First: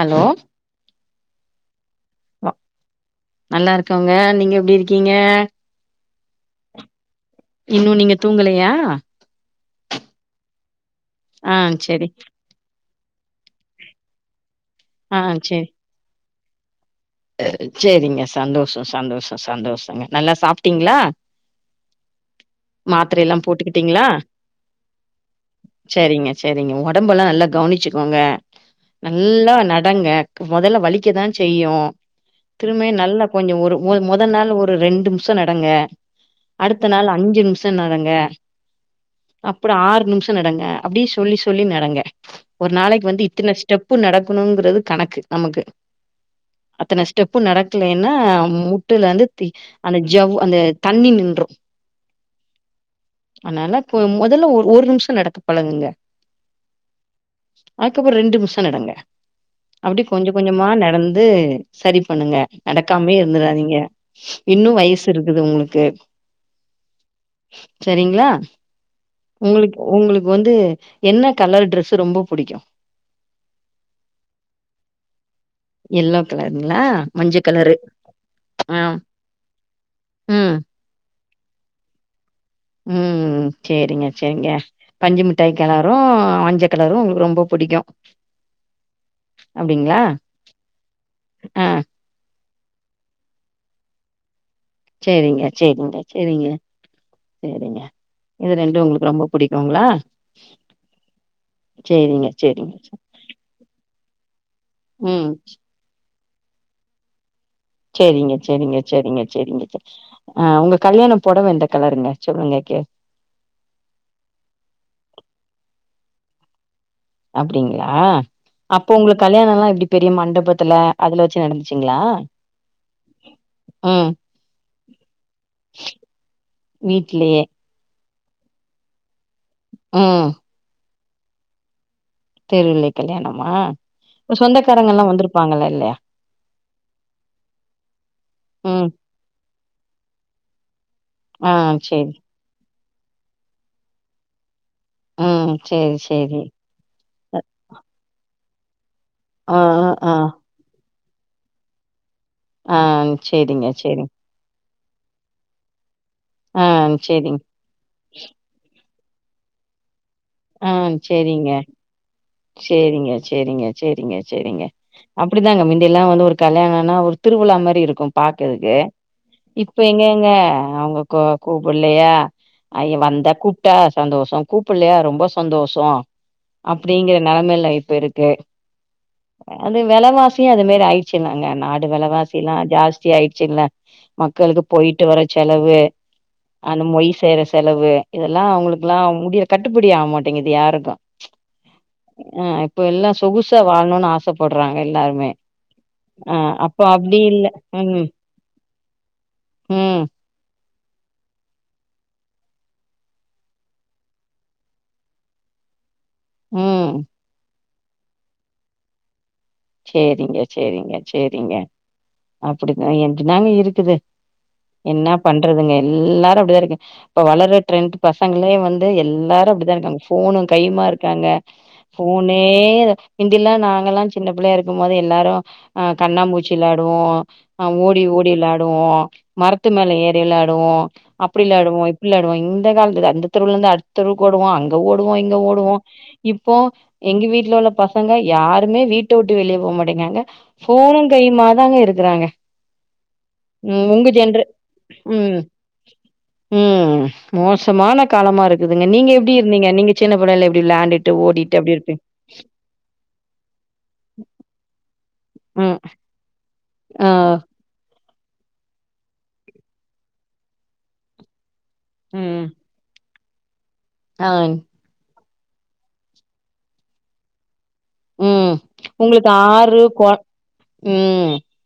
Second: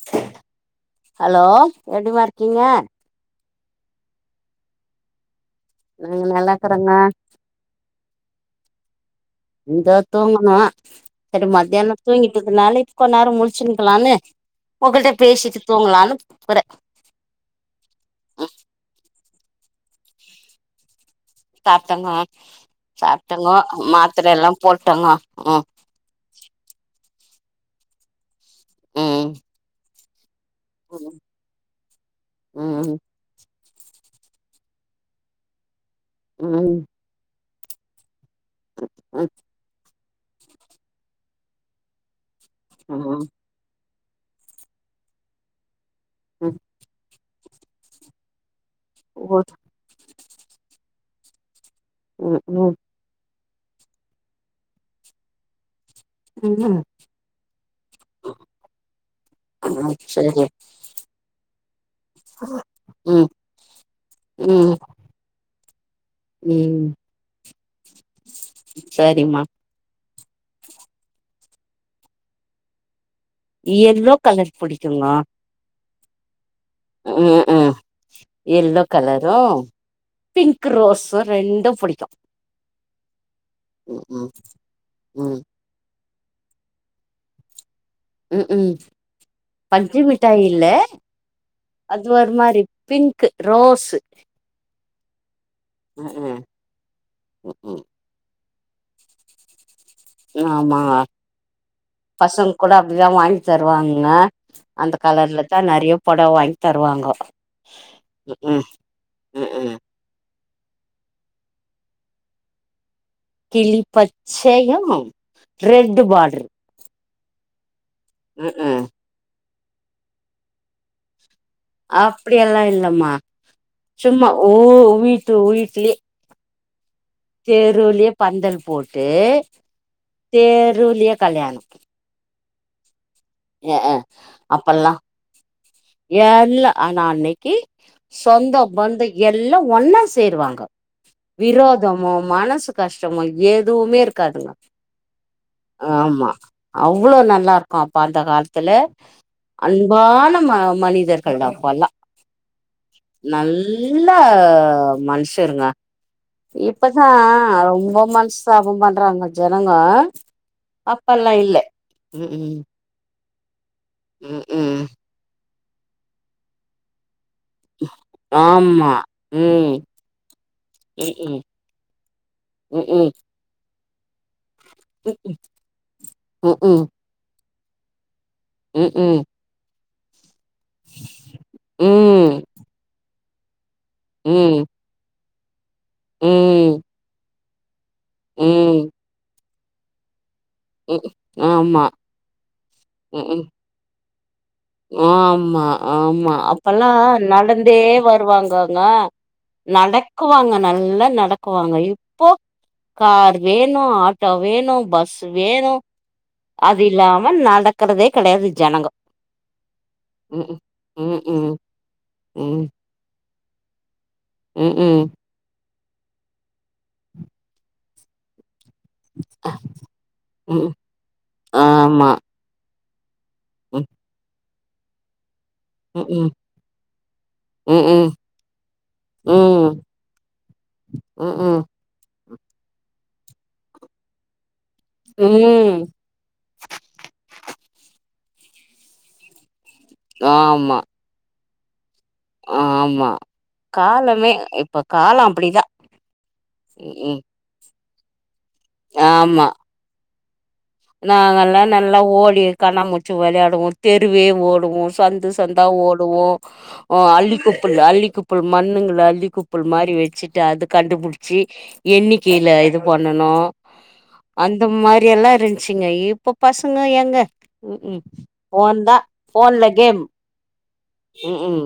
Hello hello எப்டிமார்க்கிங்க நல்லா இருக்கேங்க நீங்க எப்டி இருக்கீங்க நாங்க நல்லா இருக்கறங்க இன்னு நீங்க தூங்கலையா இந்தா தூங்கணு சரி ஆ மத்தியான செரி தூங்கிட்டதுனால இப்ப நேரோ முளிச்சுன்ருக்கலானு உங்கள்ட்ட ஆ பேசிட்டு தூங்கலான்னு கூப்பறே சேரிங்க சந்தோஷோ சந்தோஷோ சந்தோஷோங்க நல்லா சாப்ட்டீங்களா சாப்ட்டேங்க மாத்திரை எல்லா சாப்ட்டங்கோ போட்டுக்கிட்டீங்களா மாத்திர எல்லா போட்டோங்கோ ம் சேரிங்க சேரிங்க உடம்ப எல்லா நல்லா கவனிச்சுக்கோங்க ம் நல்லா நடங்க மொதல்ல ம் வலிக்கதா செய்யு திரும்ப ம் நல்லா கொஞ்சோ ஒரு ஒரு மொத நாள் ஒரு ரெண்டு நிமிஷ நடங்க ம் ம் அடுத்த நாள் அஞ்சு நிமிஷ நடங்க அப்புறோ ஆறு நிமிஷ நடங்க அப்டியே சொல்லி சொல்லி நடங்க ஒரு நாளைக்கு ம் வந்து இத்தன ஸ்டெப்பு நடக்கணுங்குறது கணக்கு நமக்கு அத்தன ஸ்டெப்பு நடக்கலைன்னா முட்டுலந்து தி அந்த ஜவ் அந்த தண்ணி நின்று ம் ம் அனால இப்ப மொதல்ல ஒரு நிமிஷ நடக்க பழகுங்க ம் அதுக்கப்பற ரெண்டு நிமிஷ நடங்க ம் அப்டி கொஞ்சோ சரி கொஞ்சமா நடந்து சரி பண்ணுங்க நடக்காமயே ம் இருந்துறாதீங்க இன்னு ம் வயசு இருக்குது உங்குளுக்கு ம் சரிமா உங் உங்களுக்கு வந்து என்ன கலர் ட்ரஸு ரொம்ப புடிக்கு எல்லோ கலர் புடிக்குமா எல்லோ கலருங்களா மஞ்ச ம் கலரு ம் ஆ எல்லோ கலரா ம் பிங்க் ரோஸ் ரெண்டு புடிக்கு ம் ம் செரிங்க ம் செரிங்க ம் பஞ்சுமிட்டாய் கலரு மஞ்ச கலரு உங்களுக்கு ரொம்ப புடிக்கு ம் க்கு பஞ்சு அப்டிங்களா மிட்டாயில்ல ஆ அது இது ஒரு மாரி பிங்க்கு ரோஸு செரிங்க செரிங்க ம் ம் செரிங்க ம் செரிங்க ம் இது ரெண்டு உங்களுக்கு ரொம்ப புடிக்குங்ளா ஆமா பசங்க கூட சேரிங்க அப்டிதா வாங்கி தருவாங்க அந்த ம் கலர்லதா நறைய பொடவ வாங்கி தருவாங்க செரிங்க செரிங்க செரிங்க ம் செரிங்க ம் ஆ உங்க கல்யாண பொடவ எந்த கலருங்க சொல்லுங்க கே கிளி பச்சையு ரெட்டு பாட்ரு அப்டிங்களா ம் அப்போ உங்களுக் கல்யாணல்லா எப்டி பெரிய மண்டபத்துல அதுல வச்சு நடந்து அப்படியல்லா இல்லம்மா ம் சும்மா ஊ வீட்டு வீட்லயே வீட்லயே தெருவுலயே பந்தல் போட்டு ம் தெருவுலயே கல்யாண தெருவுலயே கல்யாணமா அ அப்பல்லா சொந்தக்காரங்கல்லா வந்துருப்பாங்கள இல்லையா எல்லா ஆனா அன்னைக்கு சொந்தோ ம் பந்தோ எல்லா ஒன்னா சேருவாங்க ஆ விரோதமு சேரி மனசு கஷ்டமு எதுவுமே இருக்காதுங்க ம் சேரி ஆமா சேரி அவ்ளோ நல்லா இருக்கு அப்ப அந்த காலத்துல ஆ ஆ ஆ அன்பான ம மனிதர் எல்லா அப்பல்லா ஆ சேரிங்க நல்ல சேரிங்க மனஷ் ருங்க ஆ இப்பதா சேரிங்க ரொம்ப மனசு சாப பண்றாங்க ஜனங்க அப்பெல்லா இல்ல ம் ம் செரிங்க செரிங்க செரிங்க ம் செரிங்க ம் அப்டிதாங்க முந்தியல்லா வந்து ஒரு கல்யாணன்னா ஒரு திருவிழா மாரி இருக்கு பாக்குறதுக்கு ஆமா ம் இப்ப எங்கங்க ம் அவுங்க ம் கூப்பல்லையா ஐய ம் வந்தா கூப் டா சந்தோஷ கூப்பல்லயா ம் ரொம்ப சந்தோஷ ம் க்கு நீங்கற நெலைமைல்ல இப்ப இருக்கு ம் ம் அது வெலவாசியு அது மாரி ஆயிடுச்சில்லங்க நாடு ம் ம் வெலவாசில்லா ஜாஸ்தியாயிடுச்சில்ல ம் மக்களுக்கு போயிட்டு வர செலவு ம், அந்த மொய் செய்ற செலவு இதெல்லா ம், அவுங்களுக்குல்லா முடியற கட்டுப்படி ஆகமாட்டேங்குது யார் உ ஆமா ஆ இப்ப எல்லா ம்ஹ்ம். சொகுசா வாழணுன்னு ஆசப் ஆமா ஆமா அப்போ அப்பெல்லா அப்டி இல்ல நடந்தே ம் வருவாங்ககங்க ம் நடக்குவாங்க நல்லா நடக்குவாங்க இப்போ கார் வேணு ஆட்டோ வேணு பஸ் வேணு அது ம் இல்லாம நடக்குறதே கெடையாது ஜனங்க சேரிங்க ம்ஹ்ம். சேரிங்க ம்ஹ்ம். சேரிங்க ம். அப்டித்தா எனக்குந் தாங்க இருக்குது ம்ஹ்ம். என்ன பண்றதுங்க எல்லாரு அப்டிதா இருக்கு இப்ப வளர்ற ட்ரெண்ட் பசங்களே வந்து எல்லாரு அப்டித்தா இருக்காங்க ஃபோனு ம். கையுமா இருக்காங்க ஆமா. ஃபோனே னே முந்தியெல்லா ம். நாங்கல்லா சின்ன பிள்ளையா இருக்கும் போது எல்லாரு ஆ ம்ஹ்ம். கண்ணாமூச்சி வெளாடுவோ ஆ ஓடி ம்ஹ்ம். ஓடி வெளாடுவோ மரத்து ம். மேல ஏறி வெளாடுவோ அப்டி ம்ஹ்ம். வெளாடுவோ வெளாடுவோ இந்த காலத்து அந்த தெருவுல இருந்து அடுத்தெருவுக் ஓடுவோ அங்க ஓடுவோ இங்க ஓடுவோ ம். இப்போ எங்க வீட்டுல உள்ள பசங்க யாருமே வீட்ட விட்டு வெளியே போக மாட்டேங்கிறாங்க ஆமா, ஃபோனும் கையுமா தாங்க இருக்கறாங்க ஆமா. ம் உங்க காலமே ஜன்ற இப்ப காலம் ம் அப்படிதான். ம் மோசமான காலமா இருக்குதுங்க நீங்க எப்டி ஆமா இருந்தீங்க நீங்க சின்ன பிள்ளையில எப்டி வெளாண்டுட்டு ஓடிட்டு அப்டி இருப்பீ கண்ணா மூச்சு வெளயாடுவோ தெருவே ஓடுவோ சந்து சந்தா ம் ஓடுவோ ஓ ஆ அல்லிக்குப்புல் அல்லிக்குப்புல் மண்ணுங்கள அல்லி குப்புல் மாரி வச்சுட்டு அது கண்டுபுடிச்சி ம் எண்ணிக்கையில இது பண்ணனு ஆ அந்த மாரி எல்லா இருந் துச்சிங்க இப்போ பசங்க எங்க ம் ம் ஃபோன் தா உங்களுக்கு ஃபோன்ல ஆறு கேம் கொ ம் ம்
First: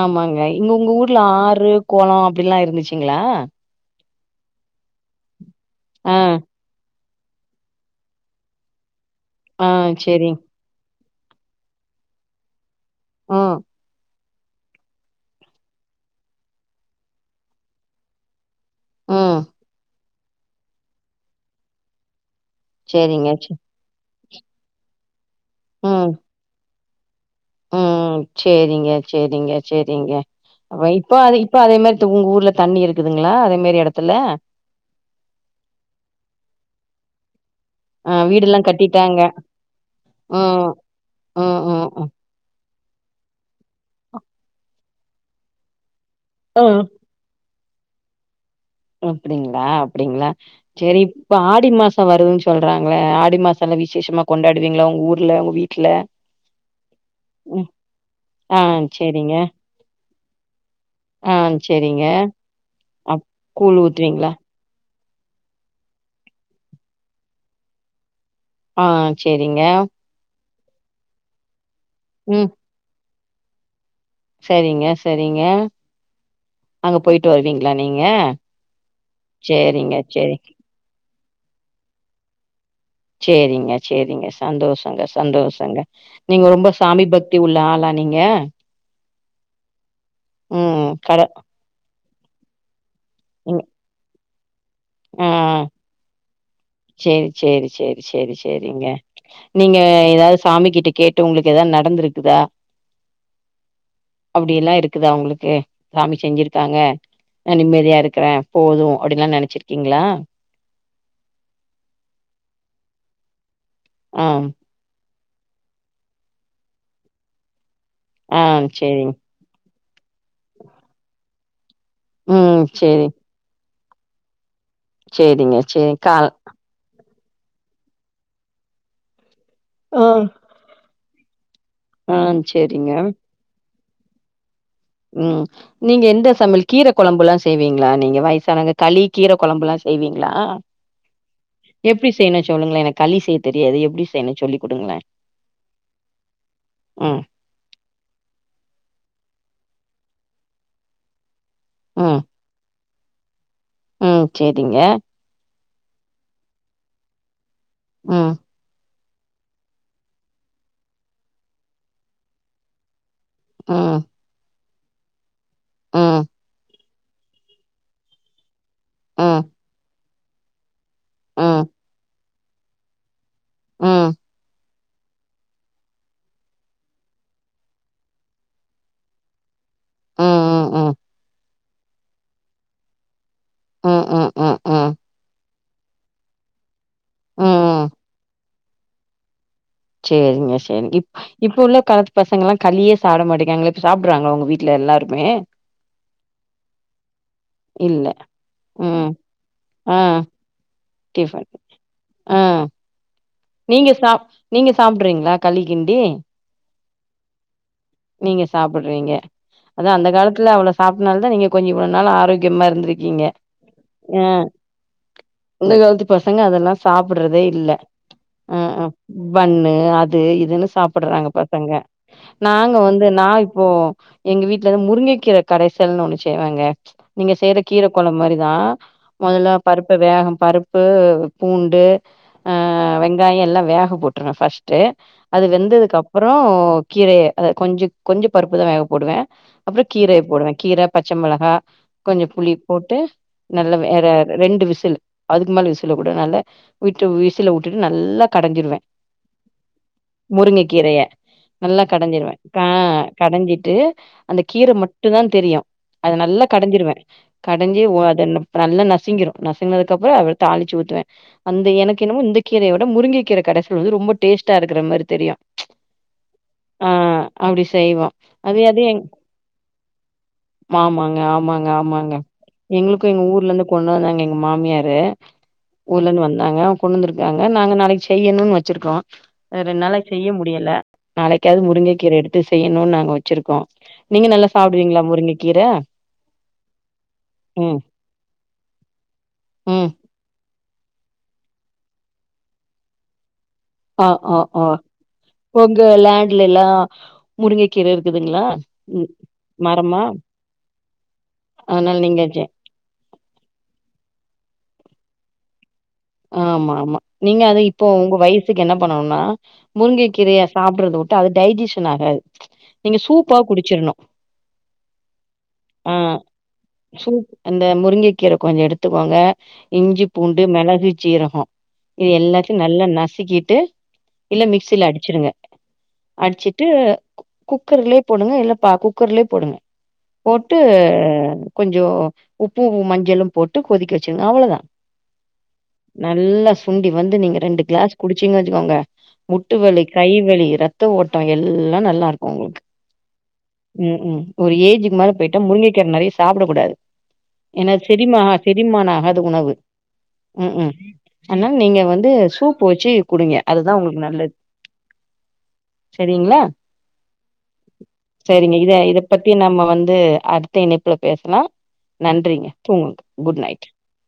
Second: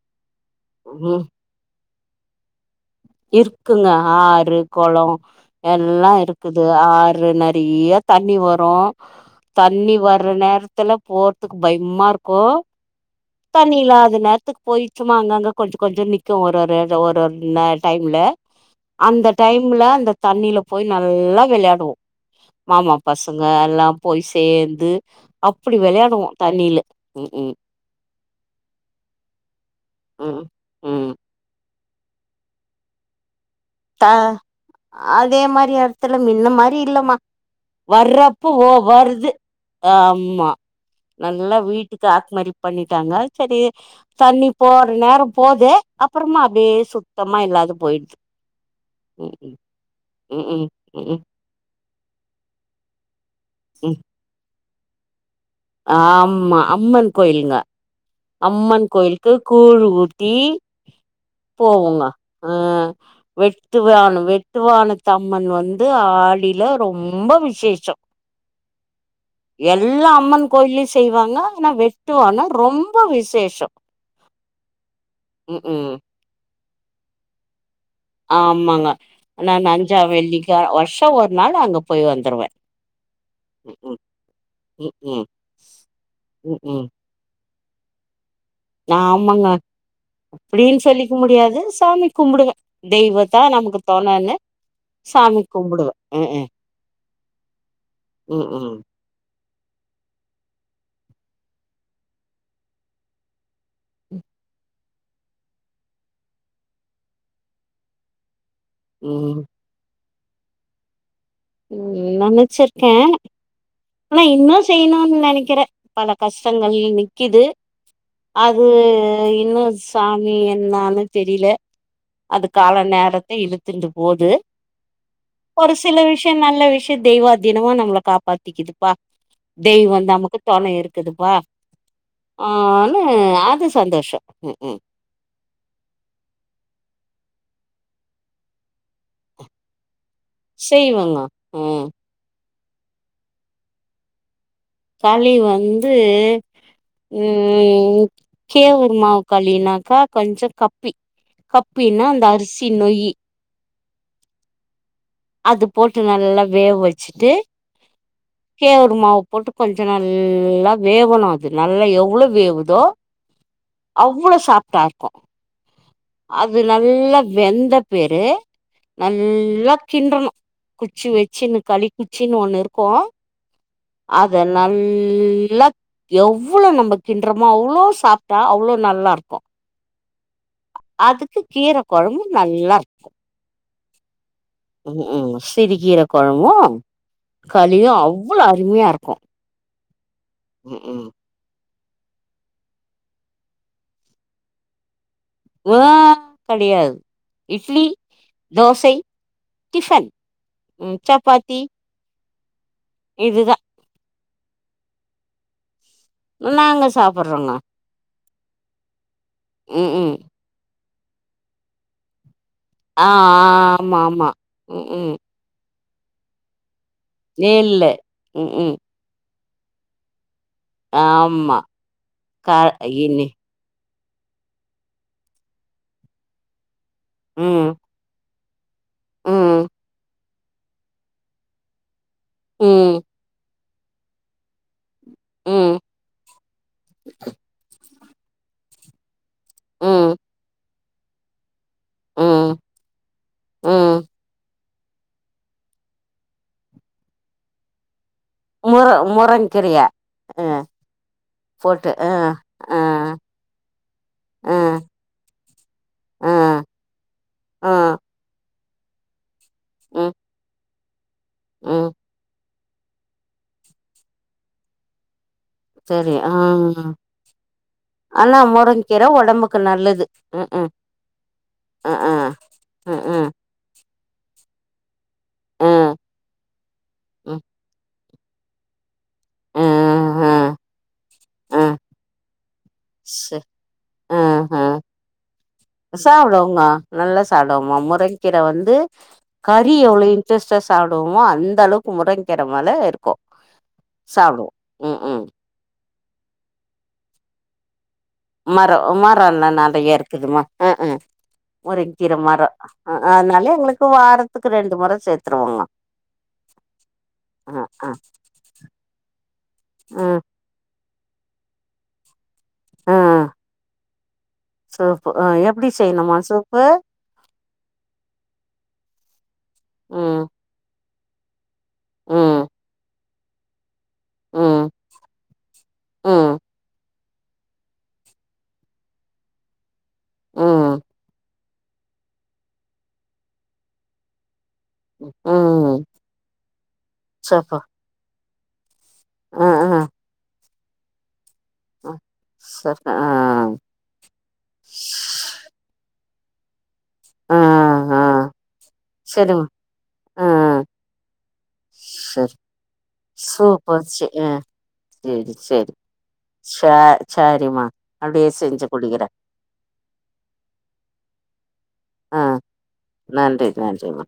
ஆமாங்க இங்க உங்க ம் ஊர்ல ஆறு கொளோ அப்டில்லா இருந்துச்சு இருக்குங்க ஆறு கொளோ எல்லா ஆ இருக்குது து ஆறு நெறைய தண்ணி வரு ஆ தண்ணி சேரிங் வர்ற நேரத்துல போறதுக்கு பயம்மா இருக்கு ம் தண்ணி இல்லாத நேரத்துக்கு போயி சும்மா அங்கங்க கொஞ்ச கொஞ்சோ நிக்கு ஒரு ஒரு ஒரு ஒரு நே டைம்ல அந்த ம் டைம்ல அந்த தண்ணில போய் நல்லா வெளயாடுவோ மாமா சேரிங்க பசங்க சே எல்லா போய் சேந்து அப்படி ம் வெளயாடுவோ தண்ணியில ம் ம் ம் சேரிங்க சேரிங்க சேரிங்க ம் அ ம் இப்ப அது இப்ப அதே மாரி து உங்க ஊர்ல தண்ணி இருக்குதுங்களா அதே மாரி எடத் த அதே மாரி எடத்துல மின்ன மாரி இல்லம்மா ஆ வர்றப்ப வீடுல்லா ஓ கட்டிட்டாங்க வர்து ஆமா ம் நல்லா ம் ம் வீட்டுக்கு ம் ஆத்மரிப் பண்ணிட்டாங்க சரி தண்ணி போற நேரோ போது அப்பறமா ஆ அப்டே சு சுத்தமா இல்லாது போயிடுத்து அப்டிங்களா அப்டிங்களா ம் ம் சரி ம் இப்ப ஆடி மாசம் வருதுன்னு சொல்றாங்களே ஆடி மாசம் நல்ல ம் விசேஷமா கொண்டாடுவீங்களா உங்க ஊர்ல உங்க வீட் ஆமா அம்மன் கோயிலுங்க ஆ அம்மன் கோயிலுக்கு சேரிங்க கூழ் ஊத்தி ஆ போவோங்க சேரிங்க ஆ அப் கூழ் வெட்டுவான ஊத்துவீங்களா வெட்டுவானத்தம்மன் வந்து ஆடில ரொம்ப விசேஷம் ஆ சேரிங்க எல்லா அம்மன் கோயில்லயு செய்யுவாங்க ஆனா வெட்டுவானோ ரொம் ம்ப விசேஷம் செரிங்க செரிங்க ம் அங்க போய்ட்டு வருவீங்ளா நீங்க ஆமாங்க நா சேரிங்க அஞ்சா சேரி வெள்ளிக்கெழ வருஷோ ஒரு நாள் அங்க போய் வந்துருவே சேரிங்க ம் ம் சேரிங்க ம் சந்தோஷங்க ம் சந்தோஷங்க நீங்க ம் ரொம்ப ம் சாமி பக்த் த்தி உள்ள ஆளா நீங்க ஆமாங்க அப்டின்னு ம் சொல்லிக்க கட முடியாது சாமி கும்பிடுவே தெய்வ தா நமக்கு தொணன்னு அ சாமி கும்பிடுவே ம் ம் செரி செரி செரி செரி ம் ம் செரிங்க நீங்க எதாவது சாமி கிட்ட கேட்டு உங்ளுக்கு எதாவது நடந்திருக்குதா அப்டில்லா இருக் இருக்குதா உங்ளுக்கு சாமி செஞ்சிருக்காங்க நா நிம்மதியா இருக்கிறே போது அப்டின்னுல்லா ம் நெனச்சிருக் க்கீங்ளா ம் நெனச்சிருக்கே ஆனா ஆ இன்னு செய்யணும்னு நெனைக்கிறே பல கஷ்டங்கள் நிக்கிது ஆ அது சேரிங் இன்னு சாமி என்னான்னு தெரில அது ம் கால சேரி நேரத்த இழுத்துக்கிட்டு போது சேரிங்க ஒரு சேரி சில கால் விஷயோ நல்ல விஷயோ தெய்வா தினமும் நம்மள காப்பாத்திக்குதுப்பா தெய்வோ ஆ வந்து நமக்கு தொணை இருக்குதுப்பா ஆ சேரிங்க ஆன்னு அது சந்தோஷோ ம் ம் ம் நீங்க எந்த சமையல் கீரை கொழம்புல்லா செய்வீங்ளா நீங்க வயசானங்க களி கீரை கொழம்புல்லா செய்வீங்ளா செய்வங்க. ம் எப்டி செய்யணு சொல்லுங்ளே எனக்கு களி செய்ய தெரியாது எப்டி செய்யனு சொல்லி குடுங்களே களி வந்து ம் ம் கேவுரு மாவுக்களின்னாக்கா கொஞ்ச கப்பி கப்பின்னா ம் அந்த அரிசி நொய்யி ம் செரிங்க அது போட்டு நல்லா வேவ வெச்சுட்டு ம் கேவரு மாவு போட்டு கொஞ்சோ நல்லா வேவணு அது நல்லா எவ்ளோ வேவுதோ அ அவ்ளோ சாப்டா இருக்கு அது நல்லா வெந்த பிரு ம் நல்லா கின்டனு குச்சி வெச்சுன்னு ம் களி குச்சின்னு ஒண்ணு இருக்கு ம் ம் அத நல் நல்லா எவ்ளோ நம்ம கின்டுறமோ அவ்ளோ சாப்டா அவ்ளோ நல்லா இருக்கு ம் ம் ம் அதுக்கு கீர கொழம்பு நல்லா இருக்கு ம் ம் ம் ம் சிருக்கீர கொழம்பு ம் களியு அவ்ளோ அருமையா இருக்கு சேரிங்க ம் சேரிங்க ம் இப்ப உள்ள காலத்து பசங்க எல்லா களியே சாப்பிடா மாட்டோங்குறாங்ளே இப்ப சாப்டுறாங்ளா உங்க வீட்டுல வீட்ல எல்லாருமே ஆ கெடையாது இட்லி இல்ல தோசை ம் ஆ டிஃபன் ம் டிபன் சப்பாத்தி ஆ இதுதா நீங்க சாப் நீங்க சாப்டுறீங்ளா களி கிண்டி நாங்க சாப்ட்டுறோங்க நீங்க சாப்ட்டிறீங்க அதா ம் அந்த ம் காலத்துல அவ்ளோ சாப்ட்டனால தா நீங்க கொஞ்சோ இவ்ளோ நாள் ஆரோக்கியமா இருந் ஆ ஆ ஆமா ஆமா ம் ம் இந்த கலத்து பசங்க அதெல்லா சாப்புட்றதே இல்ல ம் ம் பண்ணு அது இதுன்னு சாப்புட்றாங்க ஆமா பசங்க க நாங்க வந்து இனி நா இப்போ எங்க வீட்ல முருங்கைக்கீரை கடைசல்னு ஒண்ணு செய்வங்க நீங்க செய்ற ம் கீர கொழம்பு மாரிதா மொதல்ல ம் பருப்பு வேக பருப்பு உப்பு பூண்டு ம் வெங்காயோ எல்லா வேக போட்ருவே ஃபஸ்ட்டு அது ம் வெந்ததுக்கப்புறோ கீரைய கொஞ்சோ கொஞ்சோ பருப்புதா வேக போடுவே அப்புறோ ம் கீரைய போடுவே கீரை பச்ச மொளகா கொஞ்சோ ம் புளிப்போட்டு நல்ல ம் வேற ரெண்டு விசுலு அதுக்கு மேல விசில கூட நல்லா விட்டு விசில உட்டுட்டு நல்லா கடைஞ்சிருவே முர முருங்கீரைய ஆ முருங்க கீரைய நல்லா போட்டு ஆ கடைஞ்சிருவே ஆ கடஞ்சிட்டு அந்த ஆ கீர மட்டுந்தா தெரியு அத ஆ நல்லா கடஞ்சுருவே ஆ கடஞ்சு ஒ அத நல்லா நசிங்கிரு ம் நசுங்குனதுக்கப்பறோ அத தாழுச்சு ஊத்துவே அந்த ம் எனக்கு என்னமோ கீரையோட முருங்க கீரை கடசல் வந்து ரொம்ப டேஸ்டாருக்குற மாரி தெரியு தெரியு ஆ ஆ அப்டி செய்வோ அனா அதே அது முருங்க கீர எங் ஒடம்புக்கு நல்லது ம் ம் ஆமாங்க ஆமாங்க ஆ ஆ ஆமாங்க எங்களுக்கு எங்க ஊர்லந்து கொண்டு வந்தாங்க எங்க மாமியாரு ம் ஊர்லந்து வந்தாங்க ம் கொண்டந்துருக்காங்க நாங்க நாளைக்கி செய்யணுன்னு வச்சுருக்கோ ரெண்டு நாளைக் செய்ய ம்ஹும் முடியல நாளைக்காது ம் முருங்க கீரெடுத்து செய்யணுன்னு நாங்க சே வச்சுருக்கோ நீங்க நல்லா ம்ஹும் சாப்டுவீங்ளா முருங்க கீர சாப்டுவோங்க நல்லா சாப்டுவோமா முருங்கக்கீர வந்து கறி ம் [unintelligible] டேஸ்ட்டா சாப்டுவோமா அந்தளவுக்கு முருங்கீர மேல இருக்கு ஆ ஆ சாப்டுவோ ஆ ம்ஹும் கொஞ்சோ லேண்ட்லல்லா மரோ மரோலா நறையா மரமா இருக்குதுமா அ ஆ அதனால முருங்கீர நீங்க செ மரோ அஹா அதனால எங்களுக்கு வாரத்துக்கு ரெண்டு மொர சேத்துருவோமா ஆமாமா நீங்க அத இப்போ உங்க வயசுக்கு என்ன பண்ணனுனா முருங்க ம் கீரய சாப்புட்றது உட் அது டைஜிஷனாகாது நீங்க ம் சூப்பா குடுச்சர்ணு சூப்பு ஆ எப்டி அ செய்யணுமா சூப்பு சூப் இந்த முருங்கக்கீர கொஞ்சோ எடுத்துக்கோங்க இஞ்சி ம் பூண்டு மெளகு சீரகோ இது ம் எல்லாத்தையு நல்லா நசிக்கிட்டு இல்ல ம் மிக்ஷில அடுச்சுடுங்க ம் அடுச்சுட்டு குக்கர்லயே போடுங்க இல்லப்பா குக்கர்லயே போடுங்க போட்டு ம் கொஞ்சோ உப்பு மஞ்சளு போட்டு கொதிக்க வச்சுருங்க அவ்ளோதா ம் நல்லா சுண்டி வந்து நீங்க சூப்பு ரெண்டு க்ளாஸ் குடுச்சீங்க வெச்சுக்கோங்க ஆ முட்டி ஆ வலி கை வலி ரத் த்தோ ஓட்டோ எல்லா ஆ நல்லாருக்கு உங்களுக்கு சூப்பு ஆ ம் ம் ஒரு ஏஜுக்கு மேல போய் முருங்க கீரை நறயா சாப்டக்கூடாது ஆ எனா ஆ செரிமா செரிமானாகாத சரிம்மா உணவு ஆ ம்ஹூம் அனால நீங்க வந்து சரி சூப் வச்சு குடிங்க அதுதா உங்களுக்கு நல்லது சேரி சேரி சேரிங்களா அப்டியே செரிங்க செஞ்சு இத இத குடிக்கிறே பத்தி நம்ம வந்து அடுத் த்த இனைப்புல பேசலா ஆ நன்றிங்க தூங்குங்க குட் நன்றி நைட் நன்றிம்மா